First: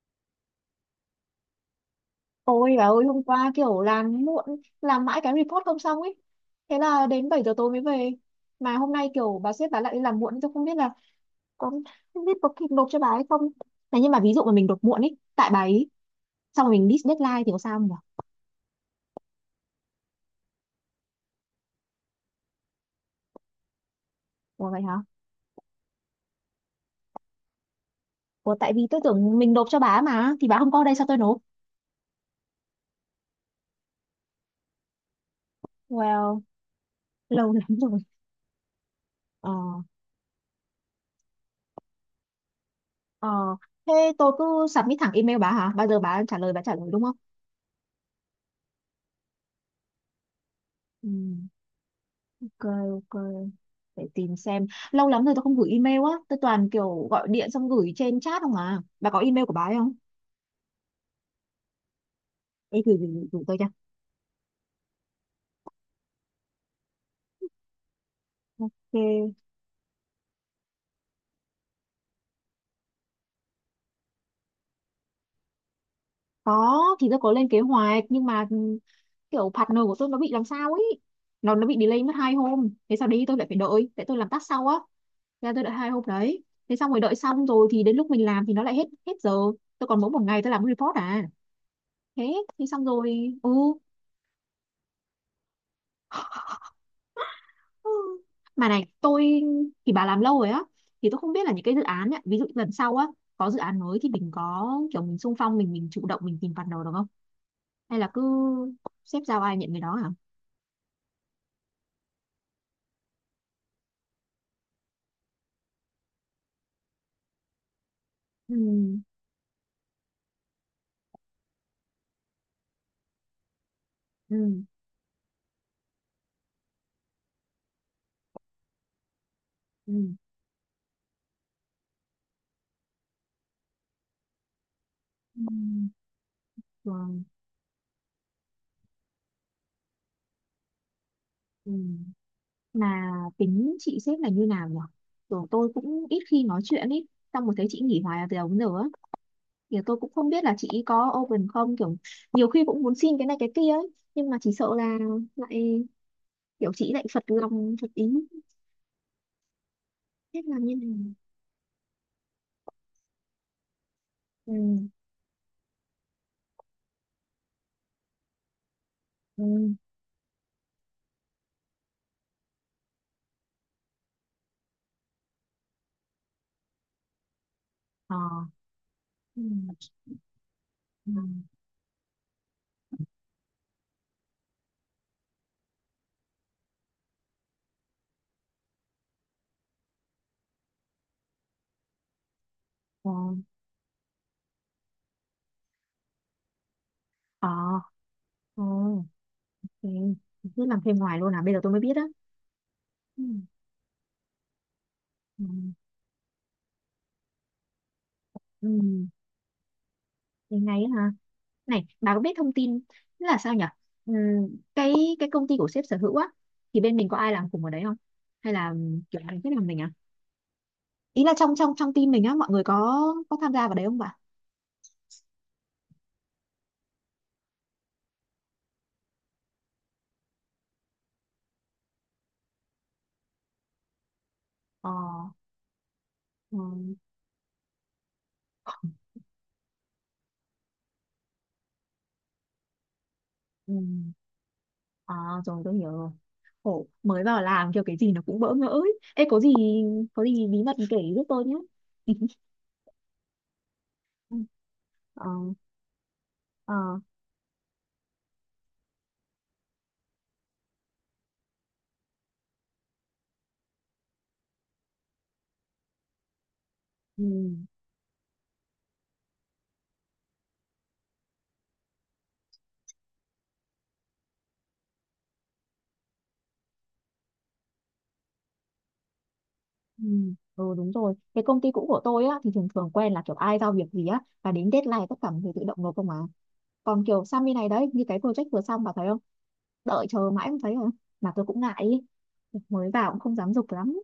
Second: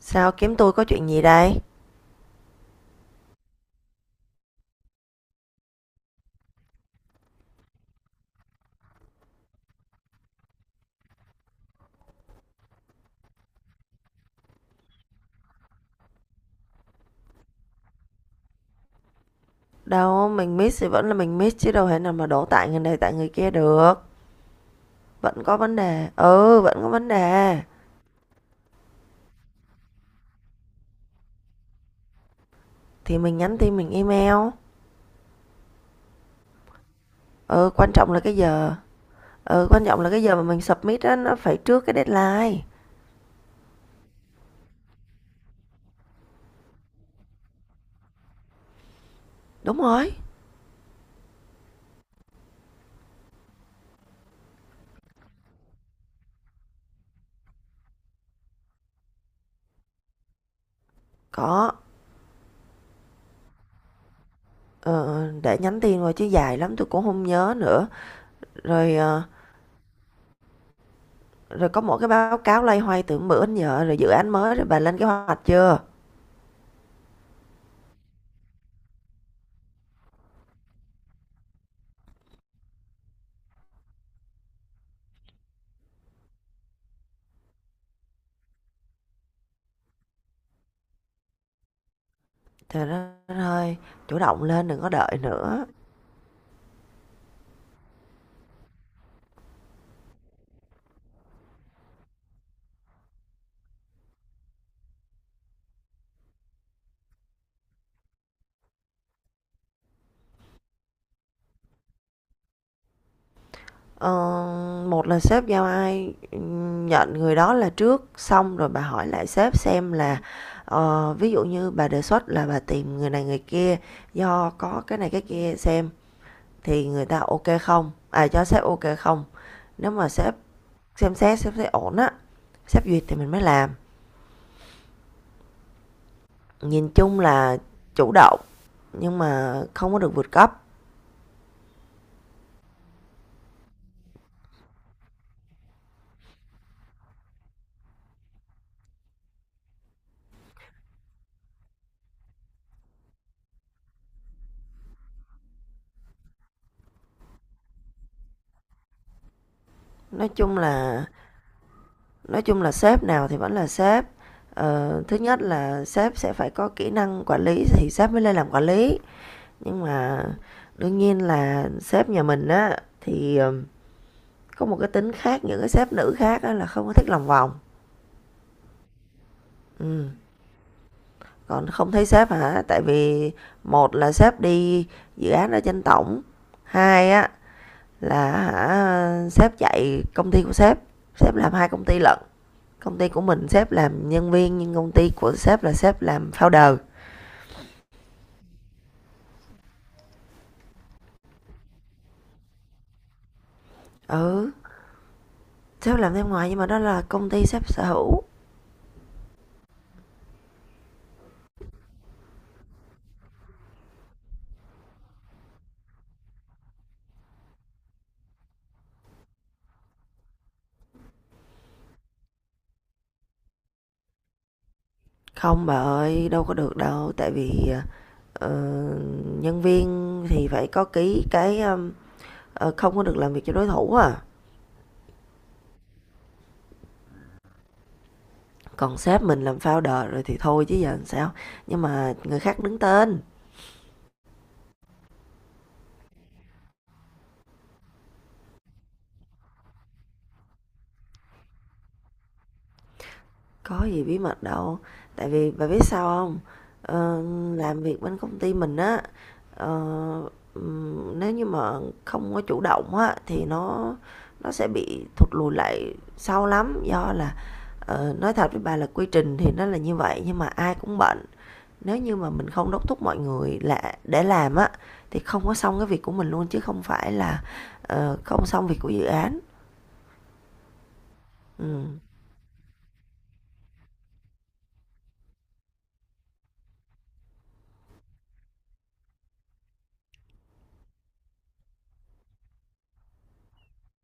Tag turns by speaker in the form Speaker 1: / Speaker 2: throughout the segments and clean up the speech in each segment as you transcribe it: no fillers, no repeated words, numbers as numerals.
Speaker 1: Sao kiếm tôi có chuyện gì đây?
Speaker 2: Ôi bà ơi, hôm qua kiểu làm muộn, làm mãi cái report không xong ấy, thế là đến 7 giờ tối mới về. Mà hôm nay kiểu bà sếp bà lại đi làm muộn, tôi không biết là có, không biết có kịp nộp cho bà hay không. Này, nhưng mà ví dụ mà mình nộp muộn ấy tại bà ấy, xong rồi mình miss deadline thì có sao không nhỉ?
Speaker 1: Đâu, mình miss thì vẫn là mình miss chứ đâu thể nào mà đổ tại người này tại người kia được.
Speaker 2: Ủa vậy hả?
Speaker 1: Vẫn có vấn đề. Ừ, vẫn có vấn đề.
Speaker 2: Ủa tại vì tôi tưởng mình nộp cho bà ấy mà, thì bà không có ở đây sao tôi nộp.
Speaker 1: Thì mình nhắn tin mình email.
Speaker 2: Well, lâu lắm
Speaker 1: Ừ, quan
Speaker 2: rồi.
Speaker 1: trọng là cái giờ.
Speaker 2: Ờ.
Speaker 1: Ừ, quan trọng là cái giờ mà mình submit á, nó phải trước cái deadline.
Speaker 2: Ờ, thế tôi cứ submit thẳng email bà hả, bao giờ bà trả lời đúng không?
Speaker 1: Đúng rồi.
Speaker 2: Ừ. Ok. Ok, để tìm xem, lâu lắm rồi tôi không gửi email á, tôi toàn kiểu gọi điện xong gửi trên chat không à. Bà có email của bà ấy không?
Speaker 1: Có.
Speaker 2: Ê, gửi tôi cho.
Speaker 1: Ờ, để nhắn tin rồi chứ dài lắm tôi cũng không nhớ nữa. Rồi, ờ,
Speaker 2: Ok.
Speaker 1: rồi có một cái báo cáo lay hoay từ bữa đến giờ rồi dự án mới rồi bà lên cái hoạch chưa?
Speaker 2: Có, thì tôi có lên kế hoạch nhưng mà ừ, kiểu partner của tôi nó bị làm sao ấy, nó bị delay mất 2 hôm, thế sao đi tôi lại phải đợi tại tôi làm task sau á, thế là tôi đợi 2 hôm đấy. Thế xong rồi, đợi xong rồi thì đến lúc mình làm thì nó lại hết hết giờ, tôi còn mỗi 1 ngày tôi làm report à, thế thì xong
Speaker 1: Trời đất
Speaker 2: rồi. Ừ.
Speaker 1: ơi, chủ động lên đừng có đợi nữa.
Speaker 2: Ừ. Mà này, tôi, thì bà làm lâu rồi á, thì tôi không biết là những cái dự án ấy, ví dụ lần sau á, có dự án mới thì mình có kiểu mình xung phong mình chủ động mình tìm partner được không? Hay là cứ xếp giao ai nhận người đó hả?
Speaker 1: Ờ, Một là sếp giao ai, nhận người đó là trước,
Speaker 2: Ừ,
Speaker 1: xong rồi bà hỏi lại sếp xem là, ví dụ như bà đề xuất là bà tìm người này người kia
Speaker 2: ừ,
Speaker 1: do có cái này cái kia xem thì người ta ok không, à, cho sếp ok không. Nếu
Speaker 2: ừ,
Speaker 1: mà sếp xem xét, sếp thấy ổn á, sếp duyệt thì mình mới làm.
Speaker 2: ừ,
Speaker 1: Nhìn chung
Speaker 2: rồi,
Speaker 1: là chủ động nhưng mà không có được vượt cấp.
Speaker 2: ừ. Mà tính chị xếp là như nào nhỉ? Kiểu tôi cũng ít khi nói chuyện ý, xong một thấy chị nghỉ hoài từ đầu đến giờ á, thì tôi cũng không biết là chị có open không, kiểu nhiều khi cũng muốn xin cái này cái kia ấy, nhưng mà chỉ sợ là lại kiểu chị lại phật lòng phật ý
Speaker 1: Nói
Speaker 2: hết là
Speaker 1: chung
Speaker 2: như
Speaker 1: là
Speaker 2: này.
Speaker 1: Nói chung là sếp nào thì vẫn là sếp.
Speaker 2: Ừ.
Speaker 1: Thứ nhất là sếp sẽ phải có kỹ năng quản lý thì sếp mới lên làm quản lý.
Speaker 2: Ừ.
Speaker 1: Nhưng mà đương nhiên là sếp nhà mình á thì ờ, có một cái tính khác những cái sếp nữ khác á là không có thích lòng vòng.
Speaker 2: Ờ. Ừ.
Speaker 1: Ừ.
Speaker 2: Ừ.
Speaker 1: Còn không thấy sếp hả? Tại vì một là sếp đi dự án ở trên tổng, hai á là hả sếp chạy công ty của sếp, sếp làm hai công ty lận. Công ty
Speaker 2: Ờ.
Speaker 1: của mình sếp làm nhân viên nhưng công ty của sếp là sếp làm founder.
Speaker 2: Ờ. Ờ. Ok, cứ làm thêm ngoài luôn à, bây giờ tôi mới biết á. Ừ.
Speaker 1: Ừ,
Speaker 2: Ừ.
Speaker 1: sếp làm thêm ngoài nhưng mà đó là công ty sếp sở hữu.
Speaker 2: Ừ, thế ngay á hả? Này bà có biết thông tin, tức là sao nhỉ, ừ, cái cái công ty của sếp sở hữu á thì bên mình có ai làm cùng ở đấy không, hay là kiểu ai biết làm mình à, ý là trong trong trong team mình á mọi người có tham gia vào đấy không bà?
Speaker 1: Không bà ơi, đâu có được đâu, tại vì ờ, nhân viên thì phải có ký cái không có được làm việc cho đối thủ à.
Speaker 2: Ờ. Ừ.
Speaker 1: Còn sếp mình làm founder rồi thì thôi chứ giờ làm sao. Nhưng mà người khác đứng tên.
Speaker 2: Ừ. À, rồi tôi hiểu rồi. Khổ, mới vào làm kiểu cái gì nó cũng bỡ ngỡ ấy. Ê, có gì, có gì bí mật kể giúp tôi nhé.
Speaker 1: Có gì bí
Speaker 2: Ừ.
Speaker 1: mật đâu,
Speaker 2: Ờ.
Speaker 1: tại vì bà biết sao không?
Speaker 2: Ờ.
Speaker 1: Ờ, làm việc bên công ty mình á, ờ, nếu như mà không có chủ động á, thì nó sẽ bị thụt lùi lại sau lắm. Do
Speaker 2: Ừ.
Speaker 1: là, nói thật với bà là quy trình thì nó là như vậy nhưng mà ai cũng bận, nếu như mà mình không đốc thúc mọi người là để làm á, thì không có xong cái việc của mình luôn chứ không phải là, không xong việc của dự án.
Speaker 2: Ừ. Ừ đúng rồi. Cái công ty cũ của
Speaker 1: Ừm,
Speaker 2: tôi á thì thường thường quen là kiểu ai giao việc gì á và đến deadline tất cả mọi người tự động nộp không à. Còn kiểu sang bên này đấy như cái project vừa xong bà thấy không? Đợi chờ mãi không thấy rồi. Mà tôi cũng ngại ý. Mới vào cũng không dám giục lắm.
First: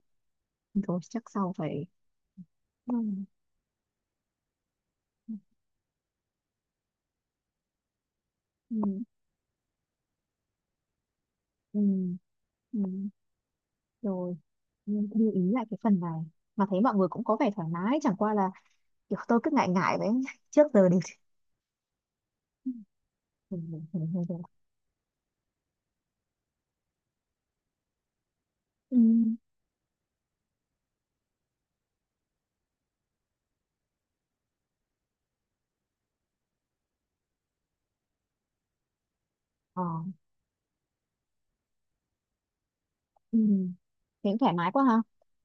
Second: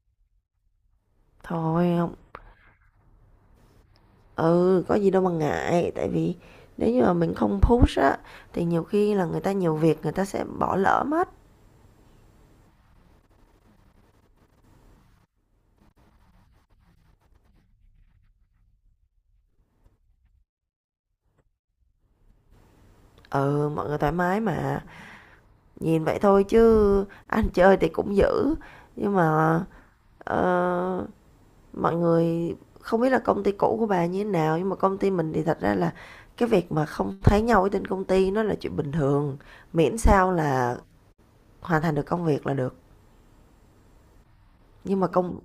Speaker 2: Thôi chắc sau phải
Speaker 1: thôi hông.
Speaker 2: ừ,
Speaker 1: Ừ, có gì đâu mà
Speaker 2: ừ,
Speaker 1: ngại, tại vì nếu như mà mình không push á thì
Speaker 2: ừ,
Speaker 1: nhiều khi là người ta nhiều việc người ta sẽ bỏ lỡ mất.
Speaker 2: ừ. Ừ, ừ. Rồi. Ừ, lưu ý lại cái phần này, mà thấy mọi người cũng có vẻ thoải mái, chẳng qua là kiểu tôi cứ ngại ngại đấy trước giờ đều ừ, ừ,
Speaker 1: Ừ, mọi người
Speaker 2: ừ,
Speaker 1: thoải
Speaker 2: ừ, ừ.
Speaker 1: mái mà. Nhìn vậy thôi chứ ăn chơi thì cũng dữ,
Speaker 2: Ừ,
Speaker 1: nhưng mà ờ, mọi người không biết là công ty cũ của bà như thế nào nhưng mà công ty mình thì thật ra là cái việc mà không thấy nhau ở trên công ty nó là chuyện bình thường,
Speaker 2: ờ,
Speaker 1: miễn sao là hoàn thành được công việc là được.
Speaker 2: ừ. Thế cũng thoải mái quá ha.
Speaker 1: Nhưng mà công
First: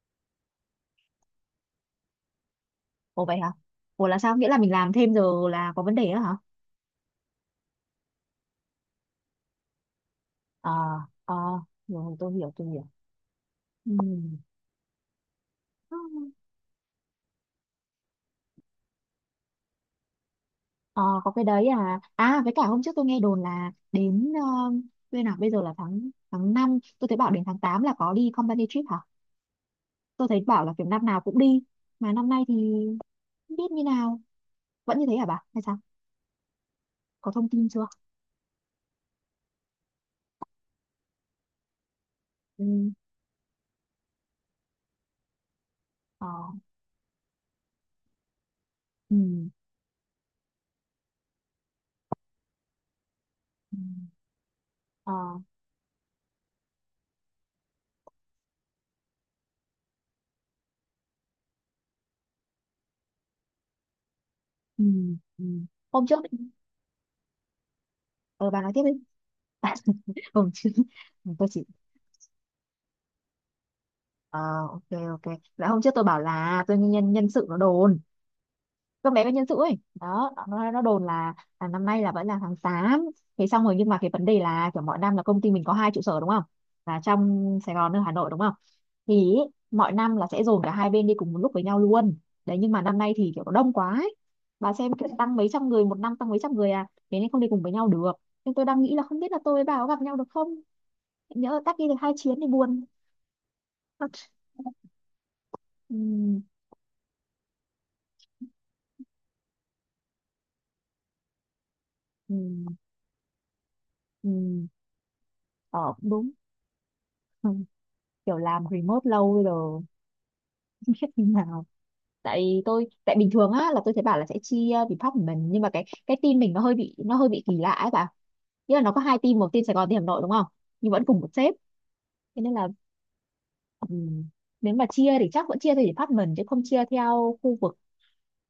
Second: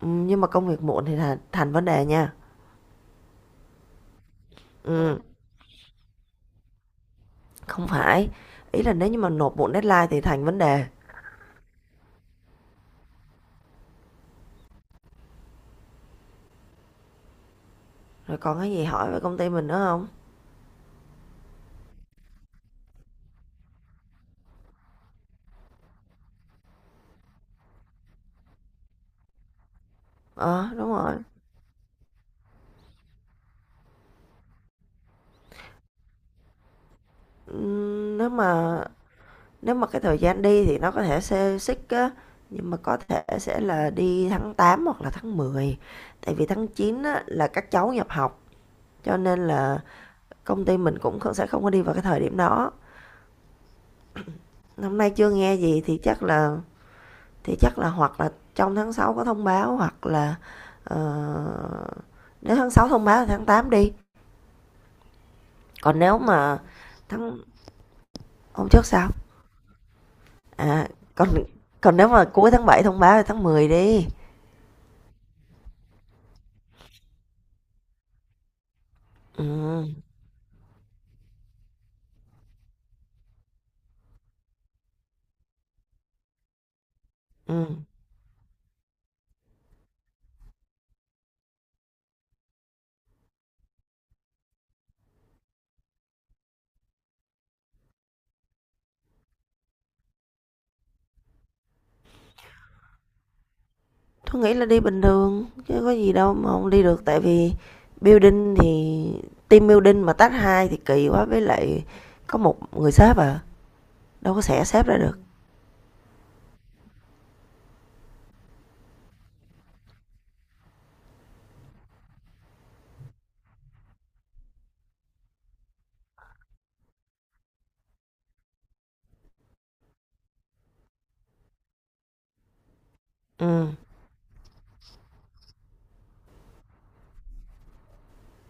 Speaker 1: nhưng mà công việc muộn thì là thành vấn đề nha.
Speaker 2: Ủa vậy hả? Ủa là sao, nghĩa là mình làm thêm
Speaker 1: Ừ.
Speaker 2: giờ là có vấn đề đó hả?
Speaker 1: Không phải, ý là nếu như mà nộp muộn deadline thì thành vấn
Speaker 2: Ờ.
Speaker 1: đề.
Speaker 2: Ờ, rồi tôi hiểu tôi hiểu. Ừ. Ừ.
Speaker 1: Rồi còn cái gì hỏi về công ty mình nữa không?
Speaker 2: Ờ có cái đấy. À à, với cả hôm trước tôi nghe đồn là đến ờ, bên nào bây giờ là tháng tháng năm, tôi thấy bảo đến tháng 8 là có đi company trip hả? Tôi thấy
Speaker 1: Ờ,
Speaker 2: bảo
Speaker 1: à,
Speaker 2: là kiểu
Speaker 1: đúng
Speaker 2: năm
Speaker 1: rồi.
Speaker 2: nào cũng đi, mà năm nay thì không biết như nào, vẫn như thế hả bà hay sao, có thông tin chưa?
Speaker 1: nếu mà nếu mà cái thời gian đi thì nó có thể xê xích á,
Speaker 2: Ừ.
Speaker 1: nhưng mà có thể sẽ là đi tháng 8 hoặc là tháng mười. Tại vì
Speaker 2: Ờ.
Speaker 1: tháng 9 á là các cháu nhập học, cho
Speaker 2: Ừ.
Speaker 1: nên là công ty mình cũng sẽ không có đi vào cái thời điểm đó.
Speaker 2: Ừ.
Speaker 1: Năm nay
Speaker 2: Ờ.
Speaker 1: chưa nghe gì thì chắc là hoặc là trong tháng 6 có thông báo hoặc là, ờ, nếu tháng 6 thông báo thì tháng 8 đi.
Speaker 2: Ừ. Ừ.
Speaker 1: Còn
Speaker 2: Hôm
Speaker 1: nếu
Speaker 2: trước,
Speaker 1: mà tháng
Speaker 2: ờ bà
Speaker 1: Hôm
Speaker 2: nói tiếp
Speaker 1: trước
Speaker 2: đi.
Speaker 1: sao?
Speaker 2: Hôm trước
Speaker 1: À, còn
Speaker 2: tôi chỉ,
Speaker 1: còn nếu mà cuối tháng 7 thông báo thì tháng 10 đi.
Speaker 2: ờ, ok, ok, là hôm trước tôi bảo là tôi nhân nhân sự nó đồn, con bé bên
Speaker 1: Ừ.
Speaker 2: nhân sự ấy đó nó đồn là năm nay là vẫn là tháng 8. Thế xong rồi nhưng mà cái vấn đề là kiểu mọi năm là công ty mình có 2 trụ sở đúng không, là
Speaker 1: Ừ.
Speaker 2: trong Sài Gòn ở Hà Nội đúng không, thì ý, mọi năm là sẽ dồn cả 2 bên đi cùng một lúc với nhau luôn. Đấy, nhưng mà năm nay thì kiểu nó đông quá ấy. Bà xem kiểu tăng mấy trăm người, một năm tăng mấy trăm người à, thế nên không đi cùng với nhau được. Nhưng tôi đang nghĩ là không biết là tôi với bà có gặp nhau được không, nhỡ tắc đi được 2 chuyến thì buồn.
Speaker 1: Tôi nghĩ là đi bình thường chứ có gì đâu
Speaker 2: Ừ,
Speaker 1: mà không đi được, tại vì building thì team building mà tách hai thì kỳ quá, với lại
Speaker 2: ừ,
Speaker 1: có một người sếp à, đâu có xẻ
Speaker 2: ừ.
Speaker 1: sếp ra được.
Speaker 2: Ờ cũng đúng. Ừ, kiểu làm remote lâu rồi, khi nào, tại tôi, tại bình thường á là tôi thấy bảo là sẽ chia department, nhưng mà cái team mình nó hơi bị, nó hơi bị kỳ lạ ấy bà, nghĩa là nó có 2 team, một team Sài Gòn, team Hà Nội đúng không, nhưng vẫn cùng một sếp, thế nên là
Speaker 1: Ừ,
Speaker 2: ừm, nếu mà chia thì chắc vẫn chia theo department chứ không chia theo khu vực.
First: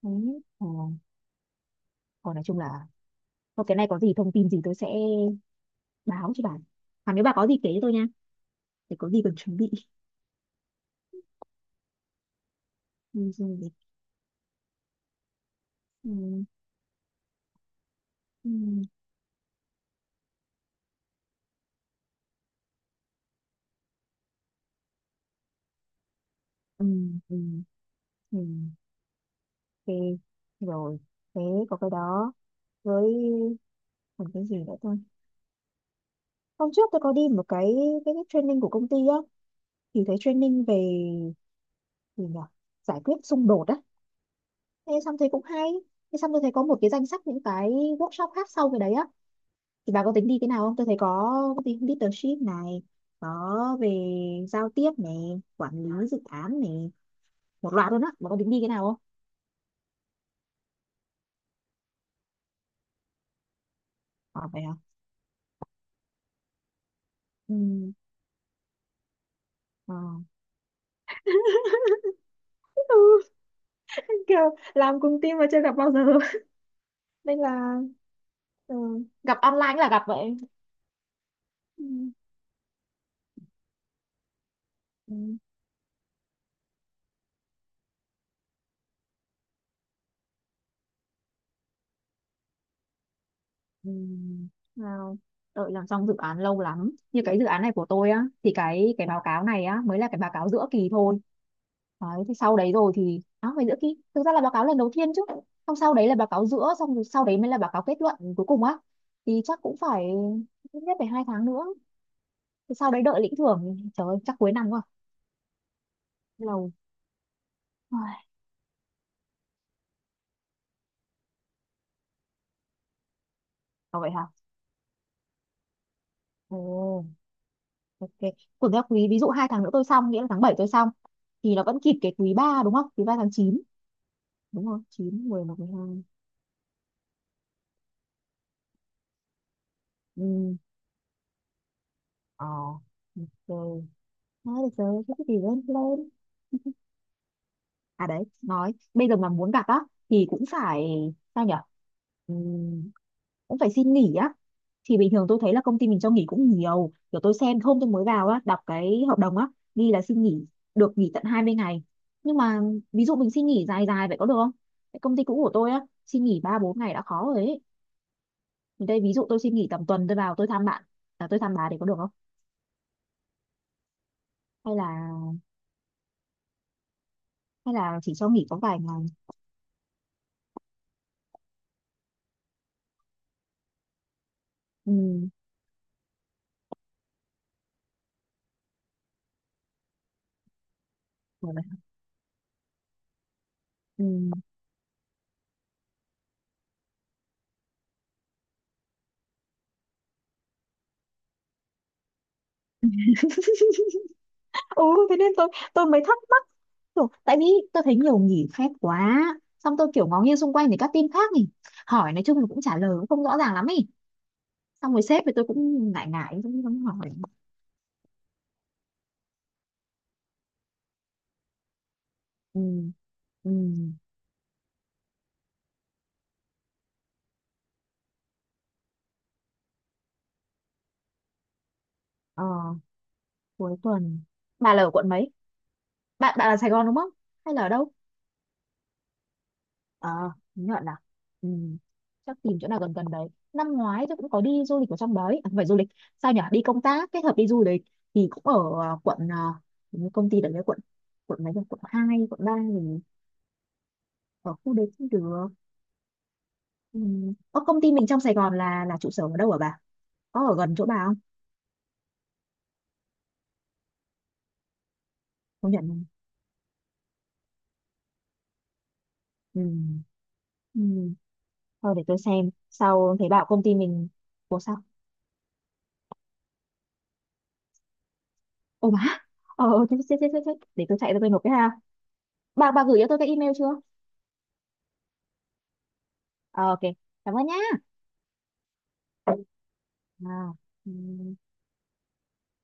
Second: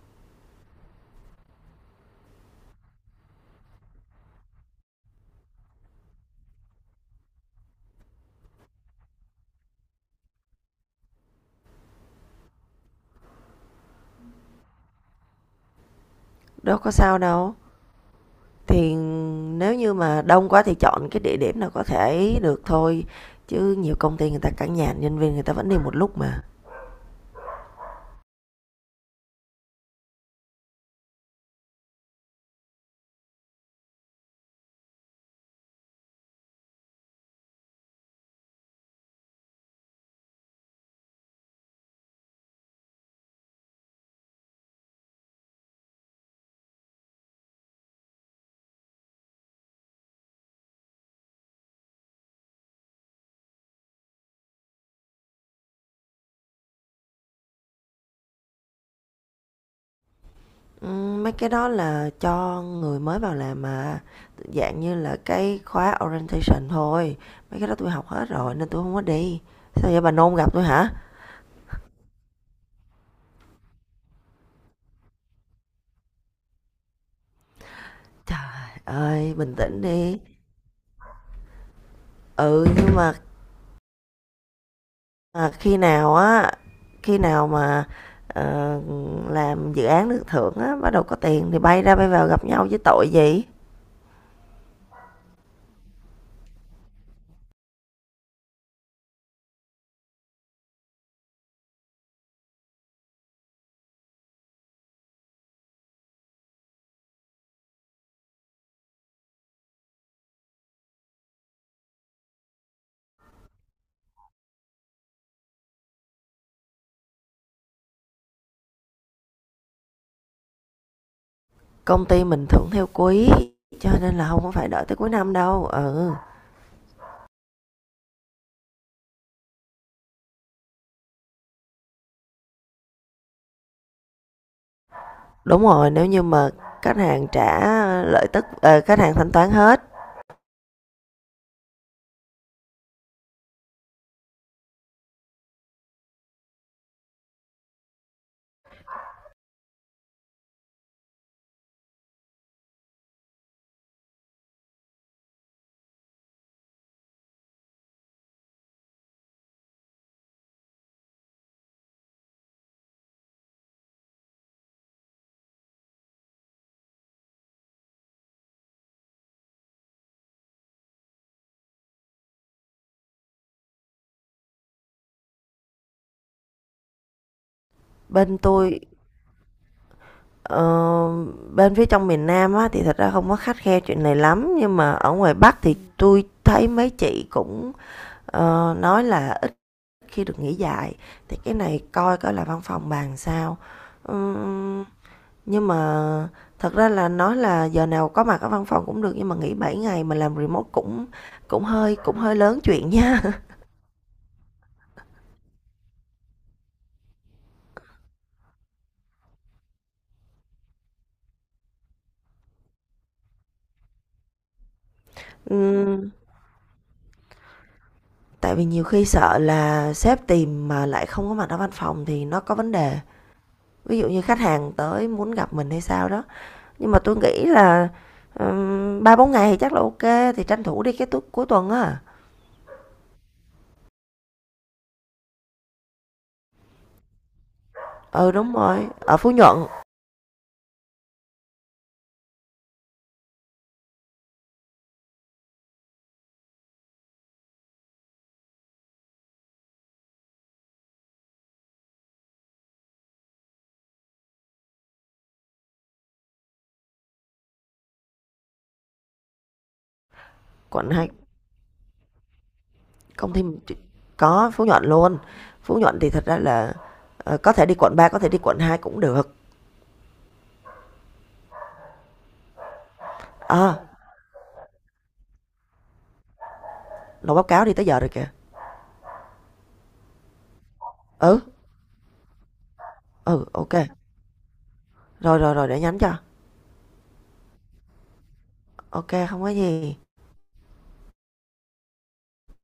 Speaker 2: Đấy. Ờ, còn nói chung là thôi cái này có gì thông tin gì tôi sẽ báo cho bà, còn nếu bà có gì kể cho tôi nha, để có gì cần chuẩn bị đi du lịch. Ừ,
Speaker 1: đâu có sao đâu,
Speaker 2: ừ,
Speaker 1: thì nếu như mà đông quá thì chọn cái địa điểm nào có thể được thôi, chứ nhiều công ty người ta cản nhà nhân viên người ta vẫn đi một lúc mà.
Speaker 2: ừ, ừ, ừ. Ừ, ok, rồi, thế có cái đó, với còn cái gì nữa ta. Hôm trước tôi có đi một cái, cái training của công ty á, thì thấy training về gì nhỉ, giải quyết xung đột á, thế xong thấy cũng hay. Thế xong tôi thấy có một cái danh sách những cái workshop khác sau cái đấy á, thì bà có tính đi cái nào không, tôi thấy có cái leadership này, có về giao tiếp này, quản lý dự án này, một loạt luôn á, bà có tính đi cái nào?
Speaker 1: Mấy cái đó là cho người mới vào làm mà,
Speaker 2: Không à vậy hả?
Speaker 1: dạng như là cái khóa orientation thôi,
Speaker 2: Ừ.
Speaker 1: mấy cái đó tôi học hết rồi nên tôi không có đi. Sao
Speaker 2: Ờ.
Speaker 1: vậy bà nôn gặp tôi hả?
Speaker 2: Ừ, kiểu làm cùng team mà chưa gặp bao giờ nên là
Speaker 1: Trời
Speaker 2: ừ,
Speaker 1: ơi,
Speaker 2: gặp
Speaker 1: bình
Speaker 2: online
Speaker 1: tĩnh
Speaker 2: là gặp
Speaker 1: đi.
Speaker 2: vậy. Ừ.
Speaker 1: Ừ, nhưng mà
Speaker 2: Ừ.
Speaker 1: à, khi nào á, khi nào mà ờ, làm dự án được thưởng á, bắt đầu có tiền thì bay ra bay vào gặp nhau chứ tội gì.
Speaker 2: Ừ. Nào, đợi làm xong dự án lâu lắm. Như cái dự án này của tôi á, thì cái báo cáo này á mới là cái báo cáo giữa kỳ thôi. Đấy, thì sau đấy rồi thì à, phải giữa kỳ. Thực ra là báo cáo lần đầu tiên chứ. Xong sau đấy là báo cáo giữa, xong rồi sau đấy mới là báo cáo kết luận cuối cùng á. Thì chắc cũng phải ít nhất phải 2 tháng nữa. Thì sau đấy đợi lĩnh thưởng, trời ơi, chắc cuối năm rồi. Lâu. Ai.
Speaker 1: Công ty mình thưởng theo quý, cho
Speaker 2: Có vậy
Speaker 1: nên
Speaker 2: hả?
Speaker 1: là không có phải đợi tới cuối năm đâu. Ừ.
Speaker 2: Ồ, ok. Của các quý, ví dụ 2 tháng nữa tôi xong, nghĩa là tháng 7 tôi xong thì nó vẫn kịp cái quý 3, đúng không? Quý 3 tháng 9, đúng không, chín mười
Speaker 1: Đúng
Speaker 2: một mười
Speaker 1: rồi, nếu
Speaker 2: hai
Speaker 1: như mà khách hàng trả khách hàng thanh toán hết.
Speaker 2: Ừ. Ờ. Rồi, thôi được rồi, thế thì lên lên. À đấy, nói bây giờ mà muốn gặp á thì cũng phải, sao nhở, ừm, cũng phải xin nghỉ á, thì bình thường tôi thấy là công ty mình cho nghỉ cũng nhiều, kiểu tôi xem hôm tôi mới vào á đọc cái hợp đồng á ghi là xin nghỉ, được nghỉ tận 20 ngày. Nhưng mà ví dụ mình xin nghỉ dài dài vậy có được không? Cái công ty cũ của tôi á xin nghỉ 3 4 ngày đã khó rồi ấy. Thì đây ví dụ tôi xin nghỉ tầm tuần tôi vào tôi thăm bạn, à, tôi thăm bà thì có được không, hay là, hay là chỉ cho
Speaker 1: Bên
Speaker 2: nghỉ có
Speaker 1: tôi
Speaker 2: vài ngày?
Speaker 1: ờ, bên phía trong miền Nam á thì thật ra không có khắt khe chuyện này lắm, nhưng mà ở
Speaker 2: Ừ.
Speaker 1: ngoài Bắc thì tôi thấy mấy chị cũng nói là ít khi được nghỉ dài. Thì cái
Speaker 2: Rồi.
Speaker 1: này coi coi là văn phòng bàn sao.
Speaker 2: Ừ.
Speaker 1: Ừm, nhưng mà thật ra là nói là giờ nào có mặt ở văn phòng cũng được nhưng mà nghỉ 7 ngày mà làm remote cũng cũng hơi lớn chuyện nha.
Speaker 2: Ừ, thế nên tôi mới thắc mắc kiểu, tại vì tôi thấy nhiều nghỉ phép quá, xong tôi kiểu ngó nghiêng xung quanh thì các team khác nhỉ, hỏi nói chung là cũng trả lời cũng không rõ ràng lắm ý, xong rồi sếp thì tôi cũng
Speaker 1: Ừm,
Speaker 2: ngại ngại cũng không hỏi.
Speaker 1: tại vì nhiều khi sợ là sếp tìm mà lại không có mặt ở văn phòng thì nó có
Speaker 2: Ừ.
Speaker 1: vấn đề.
Speaker 2: Ừ.
Speaker 1: Ví dụ như khách hàng tới muốn gặp mình hay sao đó. Nhưng mà tôi nghĩ là 3-4 ngày thì chắc là ok, thì tranh thủ đi cái cuối tuần á.
Speaker 2: Ờ, cuối tuần bà là ở quận mấy, bạn bạn là Sài Gòn đúng không hay là ở đâu?
Speaker 1: Ừ đúng rồi, ở Phú Nhuận.
Speaker 2: À, Nhuận à? Ừ. Chắc tìm chỗ nào gần gần đấy. Năm ngoái tôi cũng có đi du lịch ở trong đấy. À, không phải du lịch. Sao nhỉ? Đi công tác kết hợp đi du lịch thì cũng ở à, quận à, hình như công ty đấy quận, mấy nhỉ? Quận 2, quận 3, mình ở khu đấy cũng được. Ừ. Ở công ty mình trong Sài Gòn là trụ sở ở đâu hả bà? Có ở gần
Speaker 1: Quận
Speaker 2: chỗ
Speaker 1: 2
Speaker 2: bà không?
Speaker 1: công ty mình có Phú Nhuận luôn.
Speaker 2: Không
Speaker 1: Phú
Speaker 2: nhận
Speaker 1: Nhuận
Speaker 2: không?
Speaker 1: thì thật ra là có thể đi quận 3 có thể đi quận 2 cũng được.
Speaker 2: Ừ. Ừ. Thôi để tôi xem. Sau thấy bảo công
Speaker 1: Ờ,
Speaker 2: ty mình, ủa sao?
Speaker 1: Nộp báo cáo đi tới giờ rồi kìa.
Speaker 2: Ồ má. Ờ, ờ, chết, chết, chết, chết, chết. Để tôi chạy ra tôi
Speaker 1: Ừ,
Speaker 2: nộp cái ha. Bà gửi cho tôi cái
Speaker 1: ừ,
Speaker 2: email
Speaker 1: ok.
Speaker 2: chưa?
Speaker 1: Rồi rồi rồi để nhắn cho.
Speaker 2: Ờ, ok, cảm ơn nhá.
Speaker 1: Ok, không có gì.
Speaker 2: À, ừ.